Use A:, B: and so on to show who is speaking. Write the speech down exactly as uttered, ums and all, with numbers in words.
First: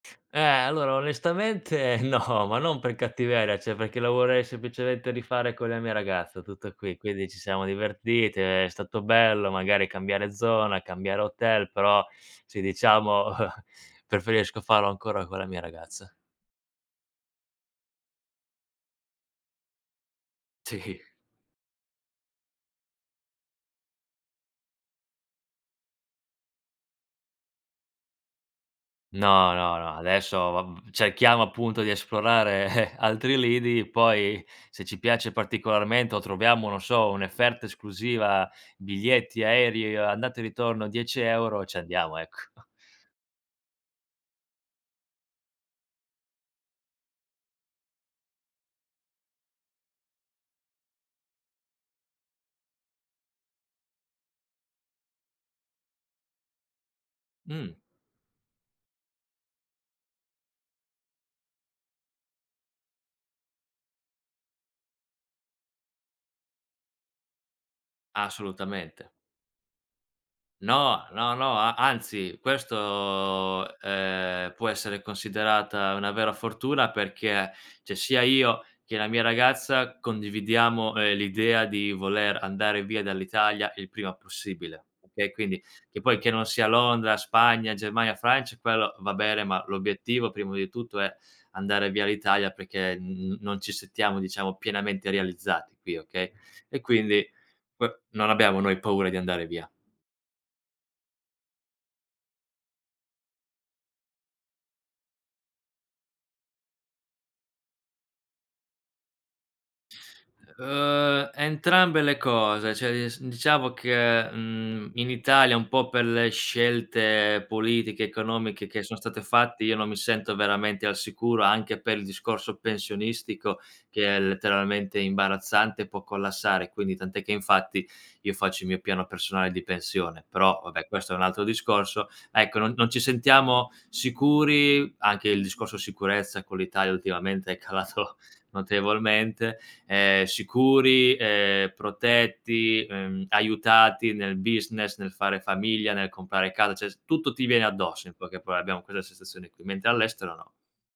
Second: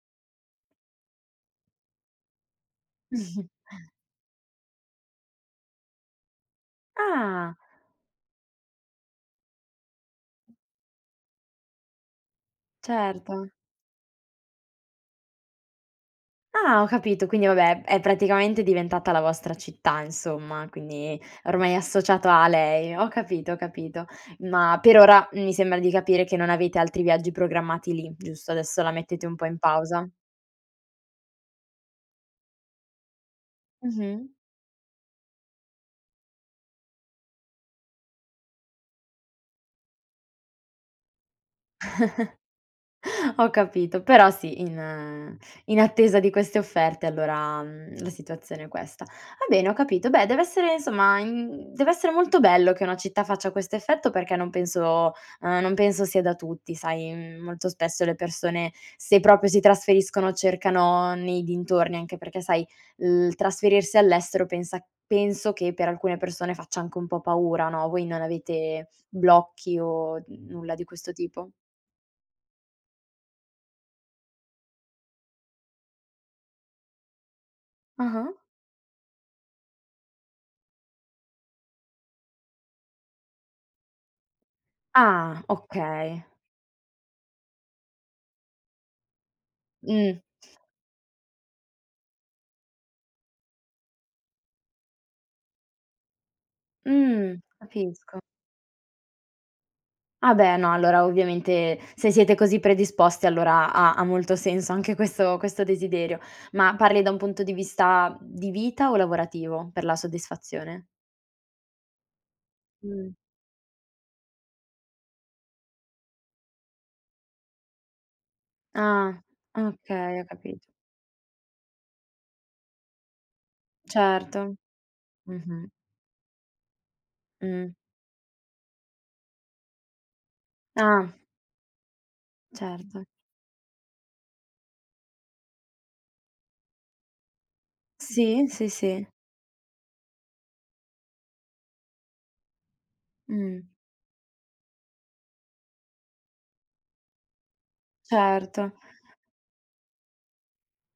A: Eh, allora onestamente no, ma non per cattiveria, ceh perché la vorrei semplicemente rifare con la mia ragazza tutto qui. Quindi ci
B: Ah.
A: siamo divertiti, è stato bello magari cambiare zona, cambiare hotel, però sì, diciamo
B: Certo.
A: preferisco farlo ancora con la mia ragazza.
B: Ah ho capito, quindi vabbè, è praticamente diventata la vostra città insomma,
A: Sì.
B: quindi ormai è associato a lei. Ho capito, ho capito. Ma per ora mi sembra di capire che non avete altri viaggi programmati lì, giusto, adesso la mettete un po'
A: No,
B: in
A: no, no,
B: pausa.
A: adesso, ehm, cerchiamo appunto di esplorare altri lidi,
B: Mh-mh.
A: poi se ci piace particolarmente o troviamo, non so, efferta esclusiva, biglietti aerei andata e ritorno dieci euro ci andiamo, ecco.
B: Ho capito, però sì, in in attesa di queste offerte allora, mhmm, la situazione è questa. Va bene, ho capito. Beh, dev'essere insomma, in mhmm, dev'essere molto bello che una città faccia questo effetto perché non penso uhm, non penso sia da tutti, sai, mhmm, molto
A: Mh.
B: spesso le persone se proprio si trasferiscono cercano nei dintorni, anche perché sai, il trasferirsi all'estero pensa penso che per alcune persone faccia anche un po' paura, no, voi non avete
A: Assolutamente.
B: blocchi o n nulla di
A: No,
B: questo
A: no,
B: tipo?
A: no, a anzi, questo, ehm, può essere considerata una vera fortuna perché, ceh,
B: Ah
A: sia
B: ah.
A: io che la mia ragazza condividiamo, ehm, l'idea di voler andare via dall'Italia il prima possibile. Okay,
B: Ah
A: quindi che poi
B: okay.
A: che non sia Londra, Spagna, Germania, Francia, quello va bene, ma
B: Mh.
A: l'obiettivo prima di tutto è andare via l'Italia perché n n non ci sentiamo diciamo pienamente realizzati qui, okay e quindi
B: Mhmm,
A: que
B: capisco.
A: non abbiamo noi paura di andare via.
B: Ah beh no, allora ovviamente se siete così predisposti allora ha ha molto senso anche questo questo desiderio. Ma parli da un punto di vista di vita o lavorativo, per la soddisfazione?
A: Uhm, entrambe le cose, cioè
B: Mh.
A: dis diciamo che, mhmm, in Italia un po' per le scelte politiche economiche che son state
B: Ah,
A: fatte io non mi
B: okay, ho
A: sento
B: capito.
A: veramente al sicuro anche per il discorso pensionistico che è
B: Certo,
A: letteralmente
B: mh-mh.
A: imbarazzante e può collassare. Quindi tant'è che
B: Mh.
A: infatti io faccio il mio piano personale di pensione, però vabbè
B: Ah.
A: questo è un altro discorso. Ecco non-non ci
B: Certo.
A: sentiamo sicuri, anche il discorso sicurezza con l'Italia ultimamente è calato
B: Sì, sì, sì.
A: notevolmente, ehm, sicuri, ehm, protetti, ehm,
B: Mh.
A: aiutati nel business nel fare famiglia, nel comprare casa, cioè s tutto ti viene addosso in poche paroe,
B: Certo.
A: abbiamo quessa sensazione qui, mentre all'estero no.